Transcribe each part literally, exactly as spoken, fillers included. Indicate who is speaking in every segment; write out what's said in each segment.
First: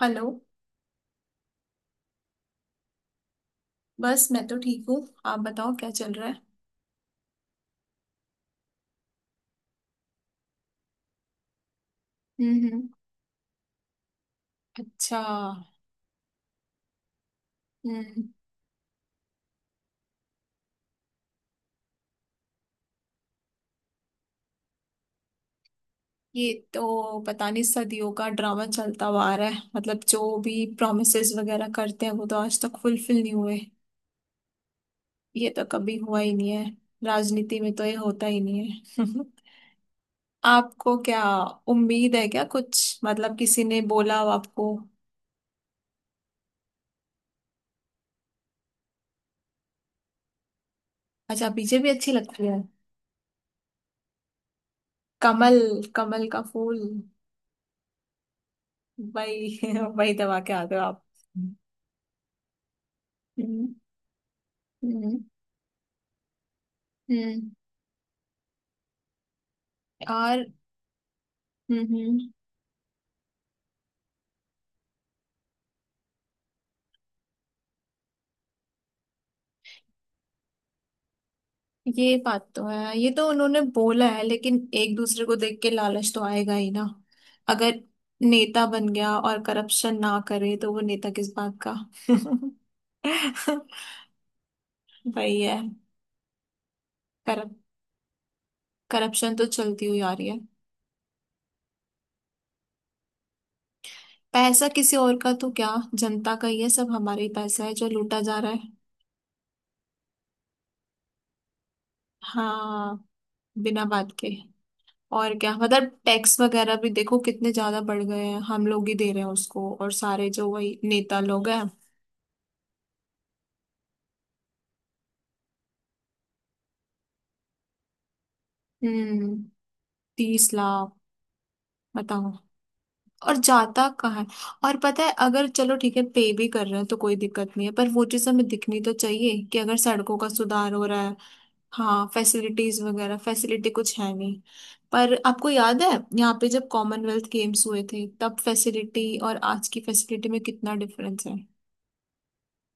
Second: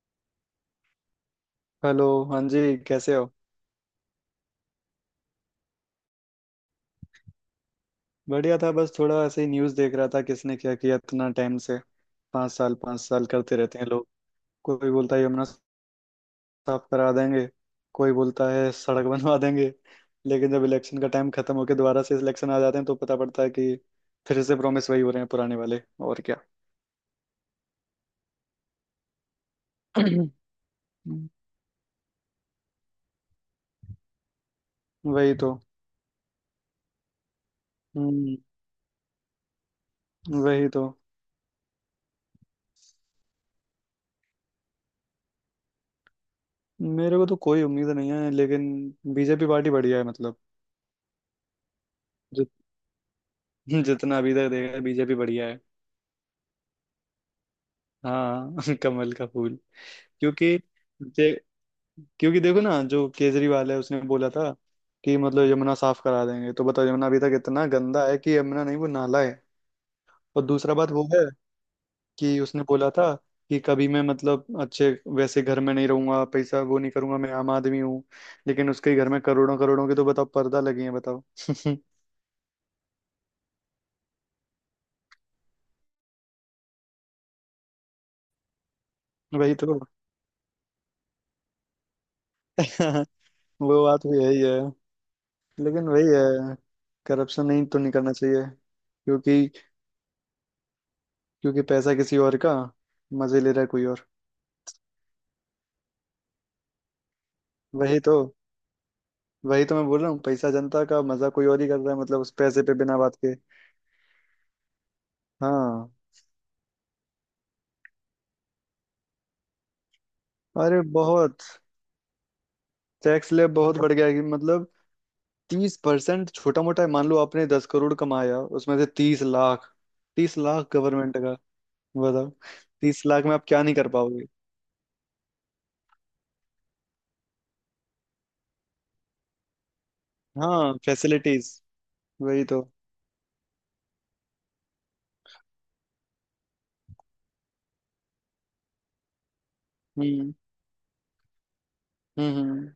Speaker 1: Hello.
Speaker 2: Hello. हाँ जी, कैसे हो?
Speaker 1: बस मैं तो ठीक हूँ। आप बताओ क्या चल रहा है।
Speaker 2: बढ़िया था, बस थोड़ा ऐसे ही न्यूज़ देख रहा था, किसने क्या किया इतना टाइम से। पाँच
Speaker 1: हम्म
Speaker 2: साल
Speaker 1: हम्म।
Speaker 2: पाँच साल करते रहते हैं लोग। कोई बोलता
Speaker 1: अच्छा।
Speaker 2: है यमुना साफ करा देंगे, कोई
Speaker 1: हम्म।
Speaker 2: बोलता है सड़क बनवा देंगे। लेकिन जब इलेक्शन का टाइम खत्म होकर दोबारा से इलेक्शन आ जाते हैं तो पता पड़ता है कि फिर से प्रॉमिस वही हो रहे हैं, पुराने वाले। और क्या।
Speaker 1: ये तो पता नहीं, सदियों का ड्रामा चलता हुआ आ रहा है। मतलब जो भी प्रॉमिसेस वगैरह करते हैं वो तो आज तक फुलफिल नहीं हुए।
Speaker 2: वही
Speaker 1: ये
Speaker 2: तो।
Speaker 1: तो कभी हुआ ही नहीं है। राजनीति में तो ये होता
Speaker 2: हम्म,
Speaker 1: ही नहीं है
Speaker 2: वही तो।
Speaker 1: आपको क्या उम्मीद है क्या, कुछ मतलब किसी ने बोला हो आपको।
Speaker 2: मेरे को तो कोई उम्मीद नहीं है, लेकिन बी जे पी पार्टी बढ़िया है, मतलब
Speaker 1: अच्छा, बी जे पी अच्छी लगती
Speaker 2: जित-
Speaker 1: है।
Speaker 2: जितना अभी तक देखा है, बी जे पी बढ़िया
Speaker 1: कमल,
Speaker 2: है।
Speaker 1: कमल का फूल।
Speaker 2: हाँ कमल का
Speaker 1: वही
Speaker 2: फूल।
Speaker 1: वही दबा के
Speaker 2: क्योंकि
Speaker 1: आते हो आप।
Speaker 2: दे, क्योंकि देखो ना, जो केजरीवाल है, उसने बोला था कि
Speaker 1: हम्म
Speaker 2: मतलब यमुना साफ करा देंगे, तो बताओ यमुना अभी तक
Speaker 1: हम्म।
Speaker 2: इतना गंदा है कि यमुना नहीं वो नाला है। और
Speaker 1: और।
Speaker 2: दूसरा बात वो है
Speaker 1: हम्म हम्म।
Speaker 2: कि उसने बोला था कि कभी मैं मतलब अच्छे वैसे घर में नहीं रहूंगा, पैसा वो नहीं करूंगा, मैं आम आदमी हूँ। लेकिन उसके घर में करोड़ों करोड़ों के तो बताओ पर्दा लगे हैं, बताओ।
Speaker 1: ये बात तो है, ये तो उन्होंने बोला है, लेकिन एक दूसरे को देख के लालच तो आएगा ही ना। अगर नेता बन गया और
Speaker 2: वही तो।
Speaker 1: करप्शन ना करे तो वो नेता किस बात का।
Speaker 2: वो बात भी है ही है,
Speaker 1: वही है।
Speaker 2: लेकिन वही है। करप्शन
Speaker 1: करप
Speaker 2: नहीं तो नहीं करना चाहिए।
Speaker 1: करप्शन तो
Speaker 2: क्योंकि
Speaker 1: चलती हुई आ रही है।
Speaker 2: क्योंकि पैसा किसी और का, मजे ले रहा है कोई और।
Speaker 1: पैसा किसी और का तो क्या, जनता का ही है, सब हमारा ही पैसा है जो
Speaker 2: वही तो।
Speaker 1: लूटा जा रहा है।
Speaker 2: वही तो मैं बोल रहा हूँ, पैसा जनता का, मजा कोई और ही कर रहा है मतलब उस पैसे पे
Speaker 1: हाँ
Speaker 2: बिना बात के।
Speaker 1: बिना बात के। और क्या, मतलब
Speaker 2: हाँ।
Speaker 1: टैक्स वगैरह भी देखो कितने ज्यादा बढ़ गए हैं, हम लोग ही दे रहे हैं उसको, और सारे जो वही
Speaker 2: अरे
Speaker 1: नेता
Speaker 2: बहुत
Speaker 1: लोग हैं।
Speaker 2: टैक्स ले बहुत बढ़ गया है कि मतलब तीस परसेंट छोटा मोटा है। मान लो आपने दस करोड़ कमाया, उसमें से तीस
Speaker 1: हम्म।
Speaker 2: लाख तीस
Speaker 1: तीस
Speaker 2: लाख
Speaker 1: लाख
Speaker 2: गवर्नमेंट का। बताओ
Speaker 1: बताओ।
Speaker 2: तीस लाख में
Speaker 1: और
Speaker 2: आप क्या नहीं
Speaker 1: जाता
Speaker 2: कर
Speaker 1: कहाँ है।
Speaker 2: पाओगे।
Speaker 1: और पता है, अगर चलो ठीक है पे भी कर रहे हैं तो कोई दिक्कत नहीं है, पर वो चीज हमें दिखनी तो चाहिए कि अगर सड़कों का सुधार
Speaker 2: हाँ
Speaker 1: हो रहा है।
Speaker 2: फैसिलिटीज।
Speaker 1: हाँ
Speaker 2: वही तो।
Speaker 1: फैसिलिटीज वगैरह, फैसिलिटी कुछ है नहीं। पर आपको याद है, यहाँ पे जब कॉमनवेल्थ गेम्स हुए थे तब फैसिलिटी और आज की फैसिलिटी
Speaker 2: हम्म
Speaker 1: में कितना डिफरेंस है।
Speaker 2: हम्म हम्म।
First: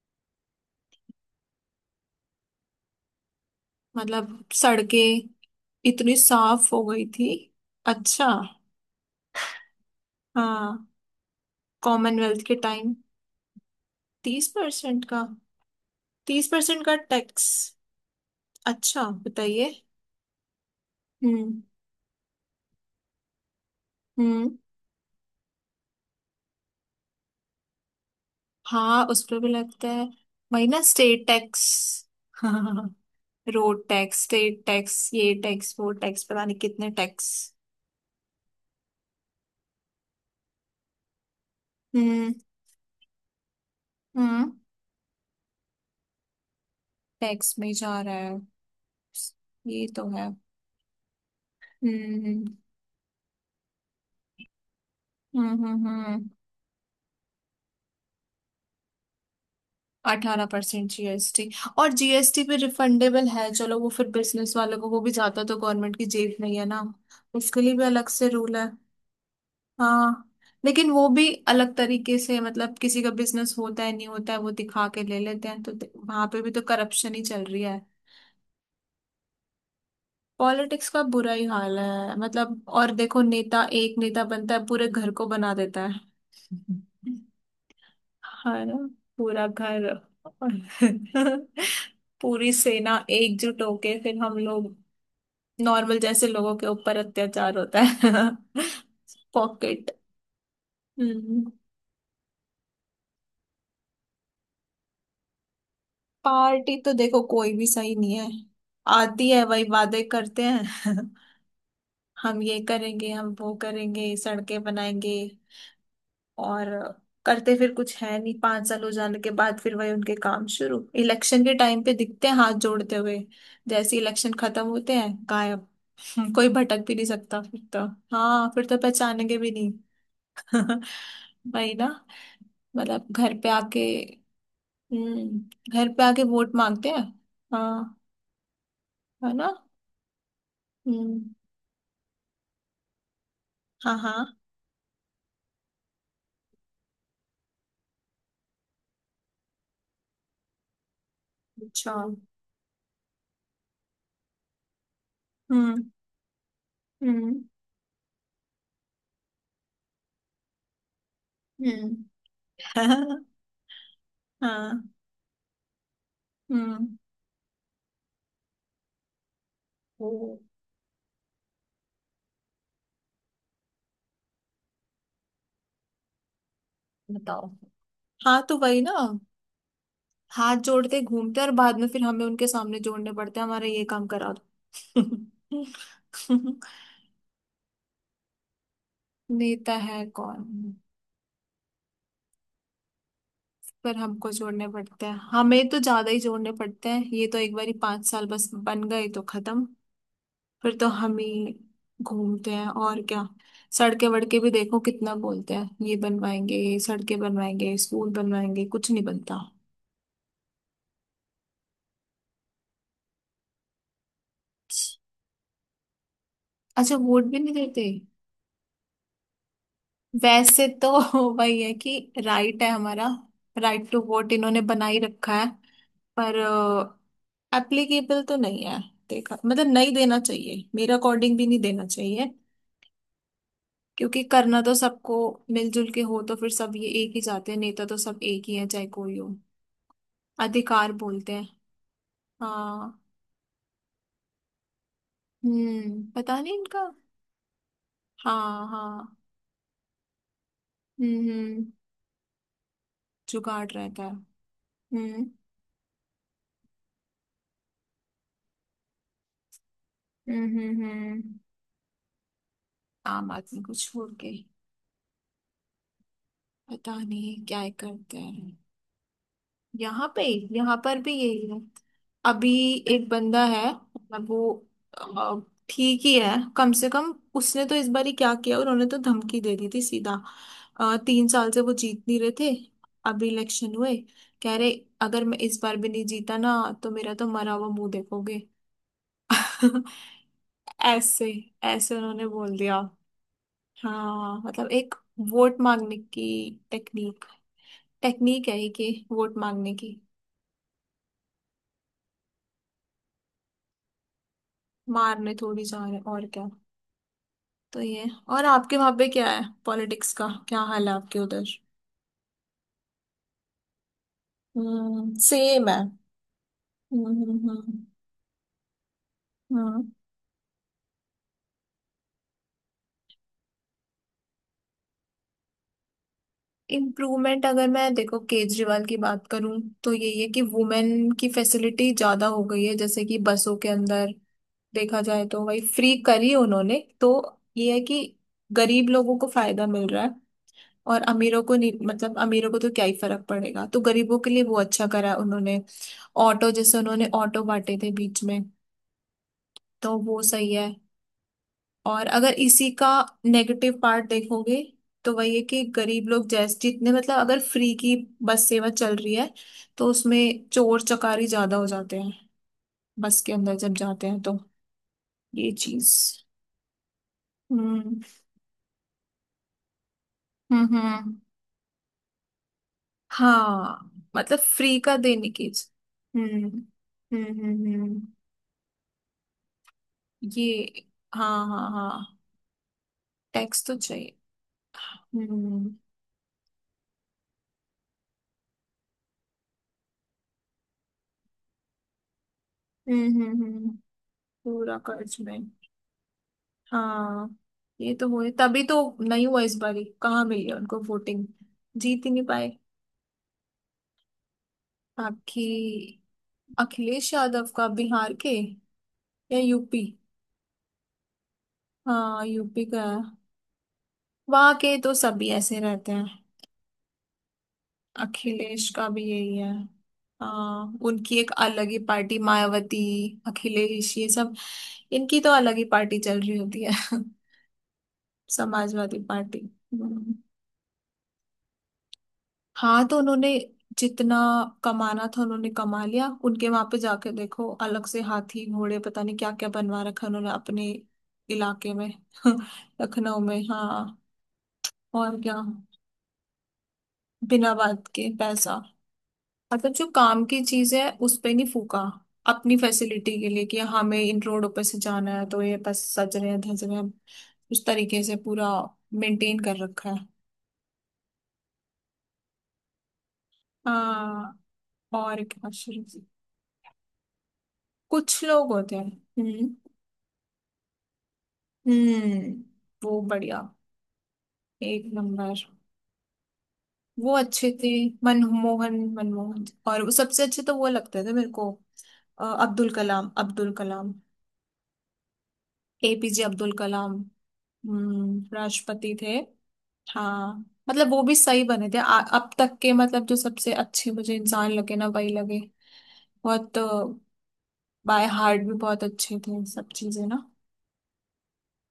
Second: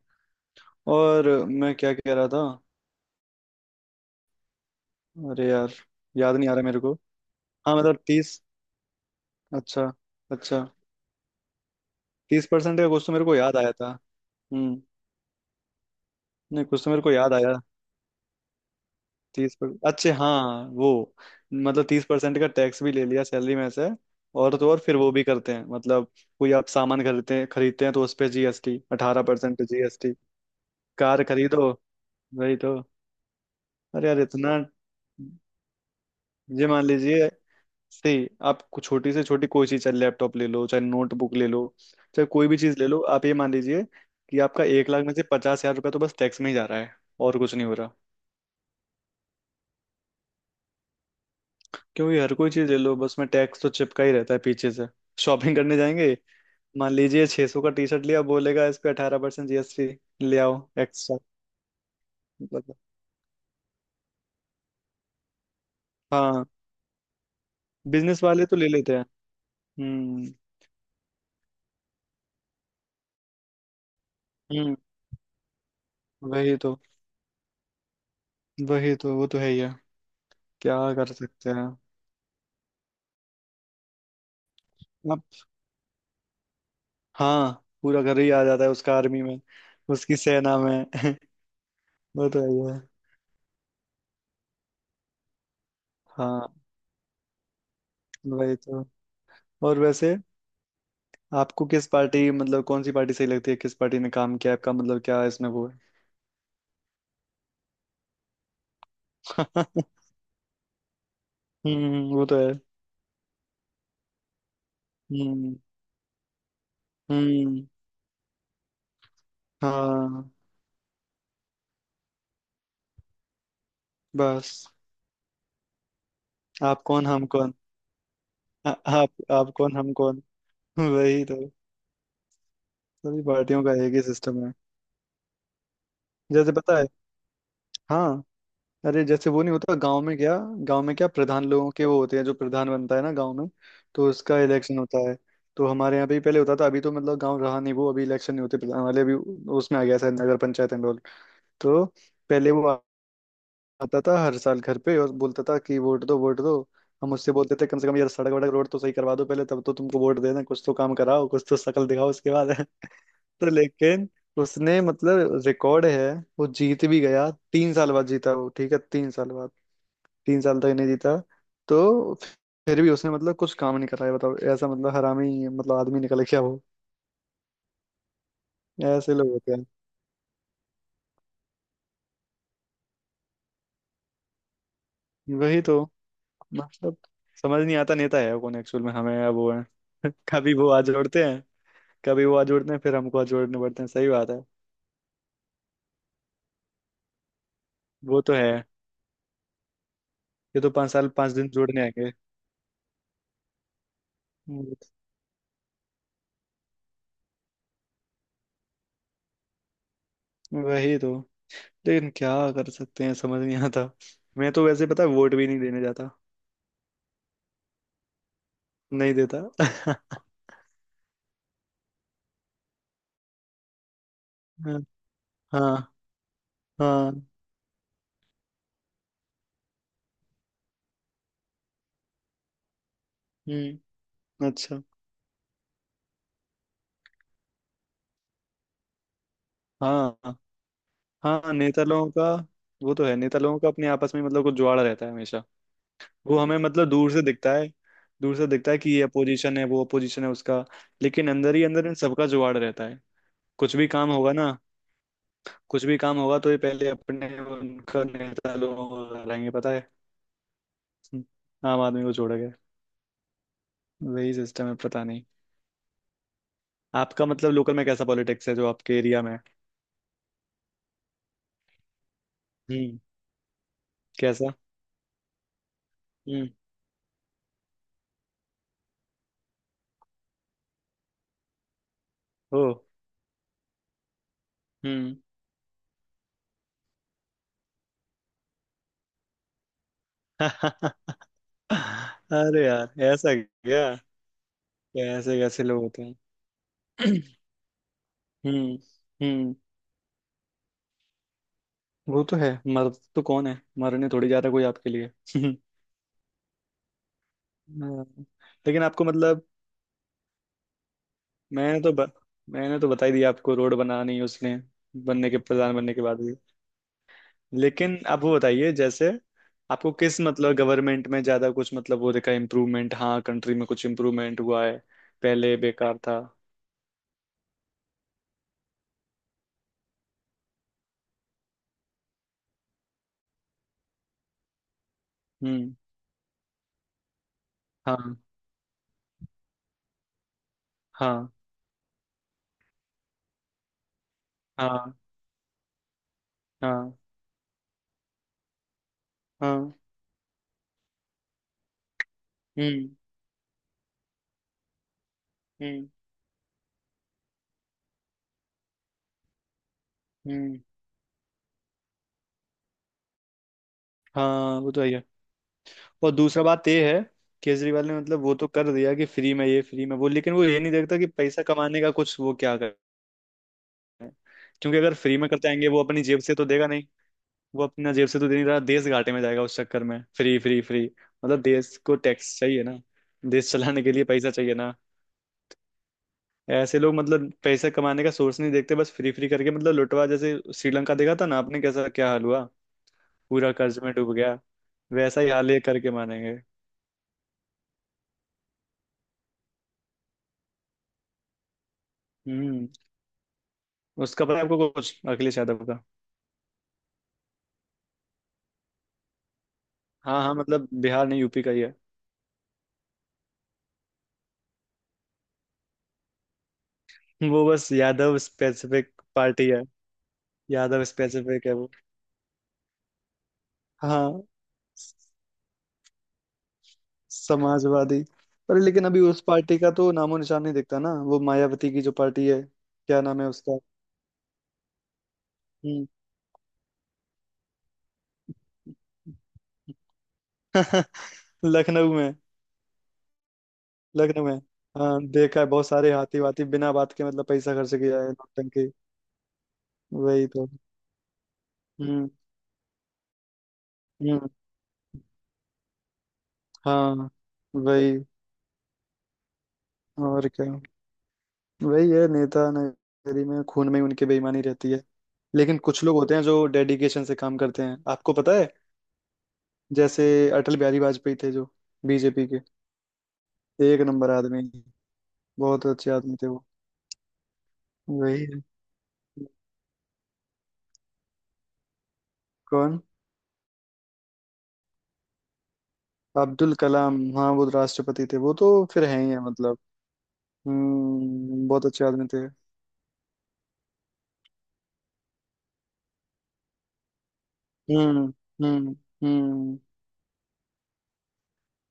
Speaker 2: और मैं क्या कह रहा था?
Speaker 1: मतलब सड़कें
Speaker 2: अरे यार,
Speaker 1: इतनी
Speaker 2: याद नहीं आ रहा
Speaker 1: साफ
Speaker 2: मेरे
Speaker 1: हो
Speaker 2: को।
Speaker 1: गई थी।
Speaker 2: हाँ, मतलब
Speaker 1: अच्छा।
Speaker 2: तीस। अच्छा, अच्छा,
Speaker 1: हाँ, कॉमनवेल्थ
Speaker 2: तीस
Speaker 1: के
Speaker 2: परसेंट का
Speaker 1: टाइम।
Speaker 2: कुछ तो मेरे को याद आया था।
Speaker 1: तीस
Speaker 2: हम्म।
Speaker 1: परसेंट का, तीस
Speaker 2: नहीं,
Speaker 1: परसेंट
Speaker 2: कुछ तो
Speaker 1: का
Speaker 2: मेरे को याद
Speaker 1: टैक्स।
Speaker 2: आया।
Speaker 1: अच्छा
Speaker 2: तीस
Speaker 1: बताइए।
Speaker 2: पर अच्छे, हाँ वो
Speaker 1: हम्म
Speaker 2: मतलब तीस परसेंट का टैक्स भी ले लिया सैलरी में से।
Speaker 1: हम्म।
Speaker 2: और तो और फिर वो भी करते हैं, मतलब कोई आप सामान खरीदते हैं खरीदते हैं तो उस पे जी एस टी,
Speaker 1: हाँ उस
Speaker 2: अठारह
Speaker 1: पर भी
Speaker 2: परसेंट
Speaker 1: लगता है,
Speaker 2: जी एस टी।
Speaker 1: वही ना
Speaker 2: कार
Speaker 1: स्टेट टैक्स।
Speaker 2: खरीदो। वही तो।
Speaker 1: हाँ रोड
Speaker 2: अरे यार
Speaker 1: टैक्स,
Speaker 2: इतना,
Speaker 1: स्टेट टैक्स ये टैक्स वो टैक्स, पता नहीं
Speaker 2: ये मान
Speaker 1: कितने
Speaker 2: लीजिए,
Speaker 1: टैक्स।
Speaker 2: सही, आप कुछ छोटी से छोटी कोई चीज, चाहे लैपटॉप ले लो, चाहे नोटबुक ले लो, चाहे
Speaker 1: हम्म
Speaker 2: कोई भी चीज ले लो, आप ये मान लीजिए कि
Speaker 1: हम्म।
Speaker 2: आपका एक लाख में से पचास हजार रुपया तो बस टैक्स में ही जा रहा है, और
Speaker 1: टैक्स
Speaker 2: कुछ
Speaker 1: में
Speaker 2: नहीं
Speaker 1: ही
Speaker 2: हो रहा।
Speaker 1: जा रहा है। ये तो है।
Speaker 2: क्योंकि हर
Speaker 1: हम्म
Speaker 2: कोई चीज ले लो, बस में टैक्स तो चिपका ही रहता है पीछे से।
Speaker 1: हम्म
Speaker 2: शॉपिंग करने
Speaker 1: हम्म हम्म।
Speaker 2: जाएंगे,
Speaker 1: हम्म।
Speaker 2: मान लीजिए छह सौ का टी शर्ट लिया, बोलेगा इस पे अठारह परसेंट जीएसटी, ले
Speaker 1: अठारह
Speaker 2: आओ
Speaker 1: percent
Speaker 2: extra.
Speaker 1: G S T. और जीएसटी भी
Speaker 2: मतलब
Speaker 1: रिफंडेबल है, चलो वो फिर बिजनेस वालों को, वो भी जाता तो गवर्नमेंट की जेब
Speaker 2: हाँ,
Speaker 1: नहीं है ना। उसके लिए भी अलग
Speaker 2: बिजनेस
Speaker 1: से
Speaker 2: वाले
Speaker 1: रूल
Speaker 2: तो
Speaker 1: है।
Speaker 2: ले लेते हैं।
Speaker 1: हाँ।
Speaker 2: हम्म।
Speaker 1: लेकिन वो भी अलग तरीके से, मतलब किसी का बिजनेस होता है नहीं होता है वो
Speaker 2: हम्म,
Speaker 1: दिखा के ले लेते हैं, तो वहां पे भी
Speaker 2: वही
Speaker 1: तो
Speaker 2: तो।
Speaker 1: करप्शन ही चल रही है।
Speaker 2: वही तो, वो तो है ही है। क्या
Speaker 1: पॉलिटिक्स का
Speaker 2: कर
Speaker 1: बुरा ही
Speaker 2: सकते हैं।
Speaker 1: हाल है, मतलब और देखो, नेता, एक नेता बनता है पूरे घर को बना देता है
Speaker 2: हाँ, पूरा घर ही आ जाता
Speaker 1: हाँ
Speaker 2: है
Speaker 1: ना,
Speaker 2: उसका आर्मी में,
Speaker 1: पूरा घर।
Speaker 2: उसकी सेना
Speaker 1: और
Speaker 2: में। वो तो है
Speaker 1: पूरी
Speaker 2: ही है।
Speaker 1: सेना एकजुट होके फिर हम लोग, नॉर्मल जैसे
Speaker 2: हाँ,
Speaker 1: लोगों के ऊपर अत्याचार होता है।
Speaker 2: वही तो। और
Speaker 1: पॉकेट।
Speaker 2: वैसे
Speaker 1: हम्म।
Speaker 2: आपको किस पार्टी मतलब कौन सी पार्टी सही लगती है, किस पार्टी ने काम किया आपका, मतलब क्या इसमें वो है?
Speaker 1: पार्टी तो देखो कोई भी सही नहीं है। आती है वही वादे करते हैं
Speaker 2: हम्म, वो तो
Speaker 1: हम
Speaker 2: है।
Speaker 1: ये करेंगे, हम वो करेंगे, सड़कें बनाएंगे।
Speaker 2: हम्म
Speaker 1: और करते
Speaker 2: हम्म।
Speaker 1: फिर कुछ है नहीं, पांच साल हो जाने के बाद फिर वही उनके
Speaker 2: हाँ।
Speaker 1: काम शुरू, इलेक्शन के टाइम पे दिखते हैं हाथ जोड़ते हुए। जैसे इलेक्शन खत्म
Speaker 2: बस,
Speaker 1: होते हैं, गायब। हम्म, कोई
Speaker 2: आप
Speaker 1: भटक भी नहीं
Speaker 2: कौन हम
Speaker 1: सकता
Speaker 2: कौन।
Speaker 1: फिर तो। हाँ फिर
Speaker 2: आ,
Speaker 1: तो
Speaker 2: आप
Speaker 1: पहचानेंगे भी
Speaker 2: आप
Speaker 1: नहीं।
Speaker 2: कौन हम कौन। वही तो।
Speaker 1: वही ना। मतलब
Speaker 2: सभी
Speaker 1: घर पे
Speaker 2: पार्टियों का
Speaker 1: आके।
Speaker 2: एक ही सिस्टम है।
Speaker 1: हम्म। घर पे आके
Speaker 2: जैसे
Speaker 1: वोट
Speaker 2: पता है,
Speaker 1: मांगते हैं। हाँ।
Speaker 2: हाँ, अरे जैसे
Speaker 1: है
Speaker 2: वो
Speaker 1: ना।
Speaker 2: नहीं होता गांव में क्या, गांव में क्या,
Speaker 1: हम्म।
Speaker 2: प्रधान लोगों के वो होते हैं, जो प्रधान बनता है ना गांव में,
Speaker 1: हाँ
Speaker 2: तो
Speaker 1: हाँ।
Speaker 2: उसका इलेक्शन होता है। तो हमारे यहाँ पे भी पहले होता था, अभी तो मतलब गांव रहा नहीं वो, अभी इलेक्शन नहीं होते प्रधान वाले अभी, उसमें आ गया शायद नगर पंचायत एंड ऑल। तो
Speaker 1: अच्छा।
Speaker 2: पहले वो आता था हर साल घर पे और बोलता था कि
Speaker 1: हम्म
Speaker 2: वोट दो, वोट दो। हम उससे
Speaker 1: हम्म
Speaker 2: बोलते थे, कम से कम यार सड़क वड़क रोड तो सही करवा दो पहले, तब तो तुमको वोट देना, कुछ तो काम कराओ, कुछ तो शक्ल
Speaker 1: हम्म
Speaker 2: दिखाओ उसके बाद। तो लेकिन उसने
Speaker 1: हाँ।
Speaker 2: मतलब रिकॉर्ड है, वो जीत
Speaker 1: हम्म।
Speaker 2: भी गया तीन साल बाद जीता वो, ठीक है, तीन साल बाद।
Speaker 1: ओ।
Speaker 2: तीन साल तक नहीं जीता तो। फिर भी उसने मतलब कुछ काम नहीं करा है, बताओ ऐसा मतलब हरामी मतलब आदमी निकल क्या वो।
Speaker 1: बताओ। हाँ तो वही ना।
Speaker 2: ऐसे लोग होते हैं।
Speaker 1: हाथ जोड़ते घूमते, और बाद में फिर हमें उनके सामने जोड़ने पड़ते हैं, हमारा ये काम करा
Speaker 2: वही तो
Speaker 1: दो
Speaker 2: मतलब, समझ नहीं आता नेता है कौन एक्चुअल में, हमें या वो
Speaker 1: नेता है
Speaker 2: है। कभी वो
Speaker 1: कौन।
Speaker 2: आज जोड़ते हैं, कभी वो आज जोड़ते हैं, फिर हमको आज जोड़ने पड़ते हैं।
Speaker 1: पर
Speaker 2: सही
Speaker 1: हमको
Speaker 2: बात है।
Speaker 1: जोड़ने पड़ते हैं, हमें तो ज्यादा ही जोड़ने पड़ते हैं, ये तो एक बारी पांच
Speaker 2: वो
Speaker 1: साल
Speaker 2: तो
Speaker 1: बस
Speaker 2: है,
Speaker 1: बन गए तो खत्म।
Speaker 2: ये तो
Speaker 1: फिर तो
Speaker 2: पाँच साल
Speaker 1: हम
Speaker 2: पाँच दिन
Speaker 1: ही
Speaker 2: जोड़ने आएंगे।
Speaker 1: घूमते हैं, और क्या। सड़के वड़के भी
Speaker 2: हम्म,
Speaker 1: देखो कितना बोलते हैं, ये बनवाएंगे, ये सड़कें बनवाएंगे, स्कूल बनवाएंगे, कुछ नहीं बनता।
Speaker 2: वही तो। लेकिन क्या कर सकते हैं, समझ नहीं आता। मैं तो वैसे पता है, वोट भी नहीं देने जाता।
Speaker 1: अच्छा, वोट भी नहीं देते।
Speaker 2: नहीं देता।
Speaker 1: वैसे तो वही है कि राइट है हमारा, राइट टू वोट इन्होंने
Speaker 2: हाँ।
Speaker 1: बना ही रखा है।
Speaker 2: हाँ।
Speaker 1: पर
Speaker 2: हाँ,
Speaker 1: एप्लीकेबल तो नहीं है। देखा, मतलब नहीं देना चाहिए, मेरे अकॉर्डिंग भी नहीं देना चाहिए।
Speaker 2: हम्म।
Speaker 1: क्योंकि करना तो
Speaker 2: अच्छा।
Speaker 1: सबको मिलजुल के हो, तो फिर सब ये एक ही चाहते हैं, नेता तो सब एक ही है चाहे कोई हो।
Speaker 2: हाँ,
Speaker 1: अधिकार बोलते हैं।
Speaker 2: हाँ नेता लोगों का। वो
Speaker 1: हाँ।
Speaker 2: तो है, नेता लोगों का अपने आपस में मतलब कुछ जुआड़ा रहता है हमेशा।
Speaker 1: हम्म,
Speaker 2: वो
Speaker 1: पता नहीं
Speaker 2: हमें
Speaker 1: इनका।
Speaker 2: मतलब दूर से दिखता है, दूर से
Speaker 1: हाँ
Speaker 2: दिखता है कि ये
Speaker 1: हाँ।
Speaker 2: अपोजिशन है, वो अपोजिशन है उसका।
Speaker 1: हम्म
Speaker 2: लेकिन अंदर ही
Speaker 1: हम्म।
Speaker 2: अंदर इन सबका जुआड़ रहता है।
Speaker 1: जुगाड़
Speaker 2: कुछ भी
Speaker 1: रहता
Speaker 2: काम
Speaker 1: है।
Speaker 2: होगा ना,
Speaker 1: हम्म
Speaker 2: कुछ भी काम होगा तो ये पहले अपने उनका नेता लोगों को लड़ाएंगे, पता है।
Speaker 1: हम्म हम्म
Speaker 2: हम्म,
Speaker 1: हम्म।
Speaker 2: आम आदमी को छोड़ के।
Speaker 1: आम आदमी को छोड़
Speaker 2: वही
Speaker 1: के।
Speaker 2: सिस्टम है, पता नहीं।
Speaker 1: पता
Speaker 2: आपका
Speaker 1: नहीं
Speaker 2: मतलब
Speaker 1: क्या ही
Speaker 2: लोकल में कैसा
Speaker 1: करते
Speaker 2: पॉलिटिक्स है,
Speaker 1: हैं।
Speaker 2: जो आपके एरिया में है?
Speaker 1: यहाँ पे, यहाँ पर भी यही है। अभी
Speaker 2: हम्म।
Speaker 1: एक बंदा है, मतलब वो
Speaker 2: कैसा?
Speaker 1: अ, ठीक ही है,
Speaker 2: हम्म।
Speaker 1: कम से कम उसने तो इस बार ही क्या किया, उन्होंने तो धमकी दे दी थी सीधा। अ, तीन साल से वो जीत नहीं रहे थे।
Speaker 2: ओ।
Speaker 1: अभी इलेक्शन हुए, कह रहे,
Speaker 2: हम्म।
Speaker 1: अगर मैं इस बार भी नहीं जीता ना, तो मेरा तो मरा हुआ मुंह देखोगे ऐसे, ऐसे उन्होंने बोल
Speaker 2: अरे
Speaker 1: दिया।
Speaker 2: यार, ऐसा क्या,
Speaker 1: हाँ मतलब एक
Speaker 2: कैसे
Speaker 1: वोट
Speaker 2: कैसे लोग
Speaker 1: मांगने
Speaker 2: होते
Speaker 1: की
Speaker 2: हैं।
Speaker 1: टेक्निक, टेक्निक है ये
Speaker 2: हम्म।
Speaker 1: कि वोट
Speaker 2: हम्म,
Speaker 1: मांगने की।
Speaker 2: वो तो है। मर तो कौन है मरने थोड़ी जा रहा कोई आपके
Speaker 1: मारने
Speaker 2: लिए।
Speaker 1: थोड़ी जा रहे हैं, और क्या। तो
Speaker 2: हाँ।
Speaker 1: ये, और आपके
Speaker 2: लेकिन
Speaker 1: वहां
Speaker 2: आपको
Speaker 1: पे क्या है,
Speaker 2: मतलब,
Speaker 1: पॉलिटिक्स का क्या हाल है आपके उधर।
Speaker 2: मैंने तो ब, मैंने तो बता ही दिया आपको, रोड बनानी उसने
Speaker 1: हम्म
Speaker 2: बनने के,
Speaker 1: सेम
Speaker 2: प्रधान
Speaker 1: है।
Speaker 2: बनने के बाद भी।
Speaker 1: हम्म हम्म
Speaker 2: लेकिन आप वो बताइए जैसे
Speaker 1: हम्म।
Speaker 2: आपको किस मतलब गवर्नमेंट में ज्यादा कुछ मतलब वो देखा इम्प्रूवमेंट, हाँ, कंट्री में कुछ इम्प्रूवमेंट हुआ है, पहले बेकार था।
Speaker 1: इम्प्रूवमेंट अगर मैं देखो, केजरीवाल की बात करूं तो यही है कि वुमेन की फैसिलिटी ज्यादा हो गई है, जैसे कि बसों के अंदर, देखा जाए तो वही
Speaker 2: हम्म।
Speaker 1: फ्री करी उन्होंने तो। ये है कि
Speaker 2: हाँ
Speaker 1: गरीब लोगों को फायदा मिल रहा है, और
Speaker 2: हाँ
Speaker 1: अमीरों को नहीं, मतलब अमीरों को तो क्या ही फर्क पड़ेगा, तो गरीबों के लिए वो अच्छा
Speaker 2: हाँ
Speaker 1: करा है उन्होंने। ऑटो, जैसे
Speaker 2: हाँ
Speaker 1: उन्होंने ऑटो बांटे थे बीच में,
Speaker 2: हाँ।
Speaker 1: तो वो सही है। और अगर इसी का
Speaker 2: हम्म
Speaker 1: नेगेटिव पार्ट देखोगे तो वही है कि
Speaker 2: हम्म
Speaker 1: गरीब लोग, जैसे जितने, मतलब अगर फ्री की बस सेवा चल रही है तो उसमें
Speaker 2: हम्म।
Speaker 1: चोर चकारी ज्यादा हो जाते हैं, बस के अंदर जब जाते हैं, तो
Speaker 2: हाँ, वो तो है।
Speaker 1: ये चीज।
Speaker 2: और दूसरा बात ये है, केजरीवाल ने
Speaker 1: हम्म
Speaker 2: मतलब वो तो कर दिया कि फ्री में ये, फ्री में वो, लेकिन वो ये नहीं
Speaker 1: हम्म
Speaker 2: देखता कि
Speaker 1: हम्म।
Speaker 2: पैसा कमाने का कुछ वो क्या कर।
Speaker 1: हाँ मतलब
Speaker 2: क्योंकि
Speaker 1: फ्री
Speaker 2: अगर
Speaker 1: का
Speaker 2: फ्री
Speaker 1: देने
Speaker 2: में करते
Speaker 1: की।
Speaker 2: आएंगे, वो अपनी जेब से
Speaker 1: हम्म
Speaker 2: तो देगा नहीं,
Speaker 1: हम्म
Speaker 2: वो
Speaker 1: हम्म
Speaker 2: अपना
Speaker 1: हम्म।
Speaker 2: जेब से तो दे नहीं रहा, देश घाटे में जाएगा उस चक्कर में, फ्री फ्री
Speaker 1: ये,
Speaker 2: फ्री। मतलब
Speaker 1: हाँ हाँ
Speaker 2: देश को
Speaker 1: हाँ।
Speaker 2: टैक्स चाहिए ना, देश
Speaker 1: टैक्स तो
Speaker 2: चलाने के लिए
Speaker 1: चाहिए।
Speaker 2: पैसा चाहिए ना।
Speaker 1: हम्म
Speaker 2: ऐसे लोग मतलब पैसा कमाने का सोर्स नहीं देखते, बस फ्री फ्री करके मतलब लुटवा, जैसे श्रीलंका देखा था ना आपने कैसा क्या हाल हुआ,
Speaker 1: हम्म हम्म
Speaker 2: पूरा
Speaker 1: हम्म।
Speaker 2: कर्ज में डूब गया।
Speaker 1: पूरा कर्ज
Speaker 2: वैसा ही
Speaker 1: में।
Speaker 2: हाल ये करके मानेंगे।
Speaker 1: हाँ ये तो हुए तभी, तो नहीं हुआ इस बारी, कहाँ मिली उनको वोटिंग, जीत ही नहीं पाए।
Speaker 2: हम्म। उसका पता है आपको कुछ, अखिलेश
Speaker 1: बाकी
Speaker 2: यादव,
Speaker 1: अखिलेश यादव का, बिहार के या यूपी।
Speaker 2: हाँ हाँ मतलब बिहार नहीं यूपी का ही है।
Speaker 1: हाँ यूपी का है, वहाँ के तो सभी ऐसे रहते हैं।
Speaker 2: वो बस यादव
Speaker 1: अखिलेश का
Speaker 2: स्पेसिफिक
Speaker 1: भी यही
Speaker 2: पार्टी
Speaker 1: है।
Speaker 2: है।
Speaker 1: हाँ
Speaker 2: यादव
Speaker 1: उनकी एक
Speaker 2: स्पेसिफिक है वो।
Speaker 1: अलग ही पार्टी, मायावती, अखिलेश, ये
Speaker 2: हाँ।
Speaker 1: सब।
Speaker 2: स-
Speaker 1: इनकी तो अलग ही पार्टी चल रही होती है
Speaker 2: समाजवादी। पर लेकिन
Speaker 1: समाजवादी
Speaker 2: अभी उस
Speaker 1: पार्टी।
Speaker 2: पार्टी का तो नामो निशान नहीं दिखता ना, वो मायावती की जो पार्टी है,
Speaker 1: हाँ तो
Speaker 2: क्या नाम है
Speaker 1: उन्होंने
Speaker 2: उसका।
Speaker 1: जितना कमाना था उन्होंने कमा
Speaker 2: हम्म।
Speaker 1: लिया, उनके वहां पे जाके देखो अलग से हाथी घोड़े पता नहीं क्या क्या बनवा रखा उन्होंने अपने इलाके
Speaker 2: लखनऊ
Speaker 1: में
Speaker 2: में।
Speaker 1: लखनऊ में हाँ।
Speaker 2: लखनऊ में, हाँ
Speaker 1: और क्या,
Speaker 2: देखा है बहुत सारे हाथी वाथी बिना बात के मतलब
Speaker 1: बिना
Speaker 2: पैसा खर्च
Speaker 1: बात के
Speaker 2: किया है,
Speaker 1: पैसा,
Speaker 2: नौटंकी।
Speaker 1: मतलब जो काम
Speaker 2: वही
Speaker 1: की
Speaker 2: तो।
Speaker 1: चीज है उस पे नहीं फूका।
Speaker 2: हम्म।
Speaker 1: अपनी फैसिलिटी के लिए कि हाँ, हमें इन
Speaker 2: हम्म।
Speaker 1: रोडों पे से जाना है, तो ये बस सज रहे हैं धज रहे हैं,
Speaker 2: हाँ।
Speaker 1: उस तरीके
Speaker 2: वही
Speaker 1: से पूरा मेंटेन कर रखा है।
Speaker 2: और क्या, वही है, नेता नगरी में खून में ही उनकी
Speaker 1: हाँ
Speaker 2: बेईमानी रहती है।
Speaker 1: और क्या
Speaker 2: लेकिन
Speaker 1: शुरू
Speaker 2: कुछ लोग
Speaker 1: से।
Speaker 2: होते हैं जो डेडिकेशन से काम करते हैं, आपको
Speaker 1: कुछ
Speaker 2: पता है,
Speaker 1: लोग होते हैं। हम्म
Speaker 2: जैसे अटल बिहारी वाजपेयी थे, जो बी जे पी
Speaker 1: हम्म।
Speaker 2: के
Speaker 1: वो बढ़िया,
Speaker 2: एक नंबर आदमी,
Speaker 1: एक नंबर।
Speaker 2: बहुत अच्छे आदमी थे वो।
Speaker 1: वो अच्छे थे।
Speaker 2: वही है।
Speaker 1: मनमोहन, मनमोहन। और वो सबसे अच्छे तो वो लगते थे मेरे को। अ, अब्दुल
Speaker 2: कौन?
Speaker 1: कलाम, अब्दुल कलाम, ए पी जे अब्दुल
Speaker 2: अब्दुल
Speaker 1: कलाम।
Speaker 2: कलाम, हाँ वो राष्ट्रपति थे, वो
Speaker 1: हम्म,
Speaker 2: तो फिर
Speaker 1: राष्ट्रपति
Speaker 2: हैं ही
Speaker 1: थे।
Speaker 2: है मतलब।
Speaker 1: हाँ, मतलब वो भी सही
Speaker 2: हम्म, बहुत
Speaker 1: बने थे।
Speaker 2: अच्छे
Speaker 1: आ,
Speaker 2: आदमी थे।
Speaker 1: अब तक के, मतलब जो सबसे अच्छे मुझे इंसान लगे ना, वही लगे। बहुत
Speaker 2: हम्म
Speaker 1: बाय हार्ट भी
Speaker 2: हम्म
Speaker 1: बहुत अच्छे थे
Speaker 2: हम्म।
Speaker 1: सब चीजें ना।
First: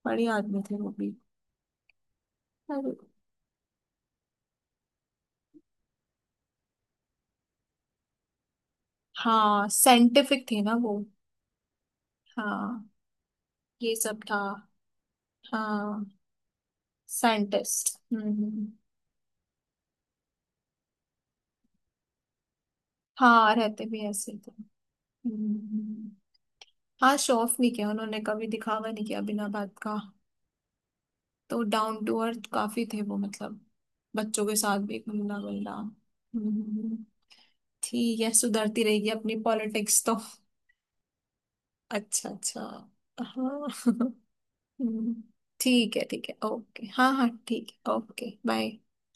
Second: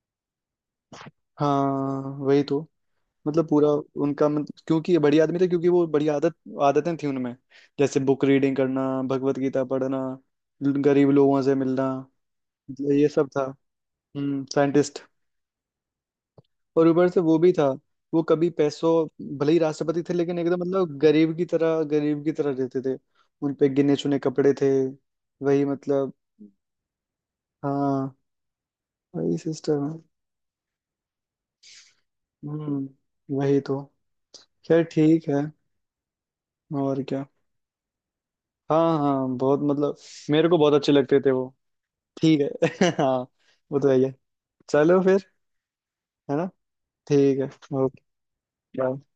Speaker 1: बढ़िया आदमी थे वो भी।
Speaker 2: हाँ वही तो,
Speaker 1: और
Speaker 2: मतलब पूरा उनका मतलब, क्योंकि ये बढ़िया आदमी थे, क्योंकि वो बढ़िया आदत, आदतें थी उनमें, जैसे बुक रीडिंग करना, भगवत गीता
Speaker 1: हाँ
Speaker 2: पढ़ना,
Speaker 1: साइंटिफिक थे ना वो।
Speaker 2: गरीब लोगों से मिलना,
Speaker 1: हाँ
Speaker 2: मतलब ये सब था।
Speaker 1: ये सब था।
Speaker 2: हम्म, साइंटिस्ट।
Speaker 1: हाँ
Speaker 2: और ऊपर से वो भी था।
Speaker 1: साइंटिस्ट।
Speaker 2: वो
Speaker 1: हम्म
Speaker 2: कभी
Speaker 1: हम्म।
Speaker 2: पैसों, भले ही राष्ट्रपति थे लेकिन एकदम मतलब गरीब की तरह, गरीब की तरह रहते थे।
Speaker 1: हाँ
Speaker 2: उन पे
Speaker 1: रहते
Speaker 2: गिने
Speaker 1: भी
Speaker 2: चुने
Speaker 1: ऐसे ही थे।
Speaker 2: कपड़े थे।
Speaker 1: हम्म
Speaker 2: वही
Speaker 1: हम्म।
Speaker 2: मतलब।
Speaker 1: हाँ, शो ऑफ नहीं किया
Speaker 2: हाँ,
Speaker 1: उन्होंने, कभी दिखावा नहीं किया
Speaker 2: वही
Speaker 1: बिना बात
Speaker 2: सिस्टम
Speaker 1: का।
Speaker 2: है।
Speaker 1: तो डाउन टू अर्थ काफी
Speaker 2: हम्म,
Speaker 1: थे वो, मतलब
Speaker 2: वही तो।
Speaker 1: बच्चों के साथ
Speaker 2: खैर,
Speaker 1: भी
Speaker 2: ठीक
Speaker 1: मिलना
Speaker 2: है।
Speaker 1: मिलना। हम्म,
Speaker 2: और
Speaker 1: हम्म।
Speaker 2: क्या।
Speaker 1: ठीक है, सुधरती
Speaker 2: हाँ
Speaker 1: रहेगी
Speaker 2: हाँ,
Speaker 1: अपनी
Speaker 2: बहुत मतलब,
Speaker 1: पॉलिटिक्स तो।
Speaker 2: मेरे को बहुत अच्छे लगते थे वो।
Speaker 1: अच्छा
Speaker 2: ठीक
Speaker 1: अच्छा।
Speaker 2: है। हाँ।
Speaker 1: हाँ
Speaker 2: वो तो है ही है। चलो
Speaker 1: हम्म।
Speaker 2: फिर।
Speaker 1: ठीक है ठीक है,
Speaker 2: है ना।
Speaker 1: ओके, हाँ हाँ
Speaker 2: ठीक है।
Speaker 1: ठीक है,
Speaker 2: ओके।
Speaker 1: Okay bye.
Speaker 2: बाय।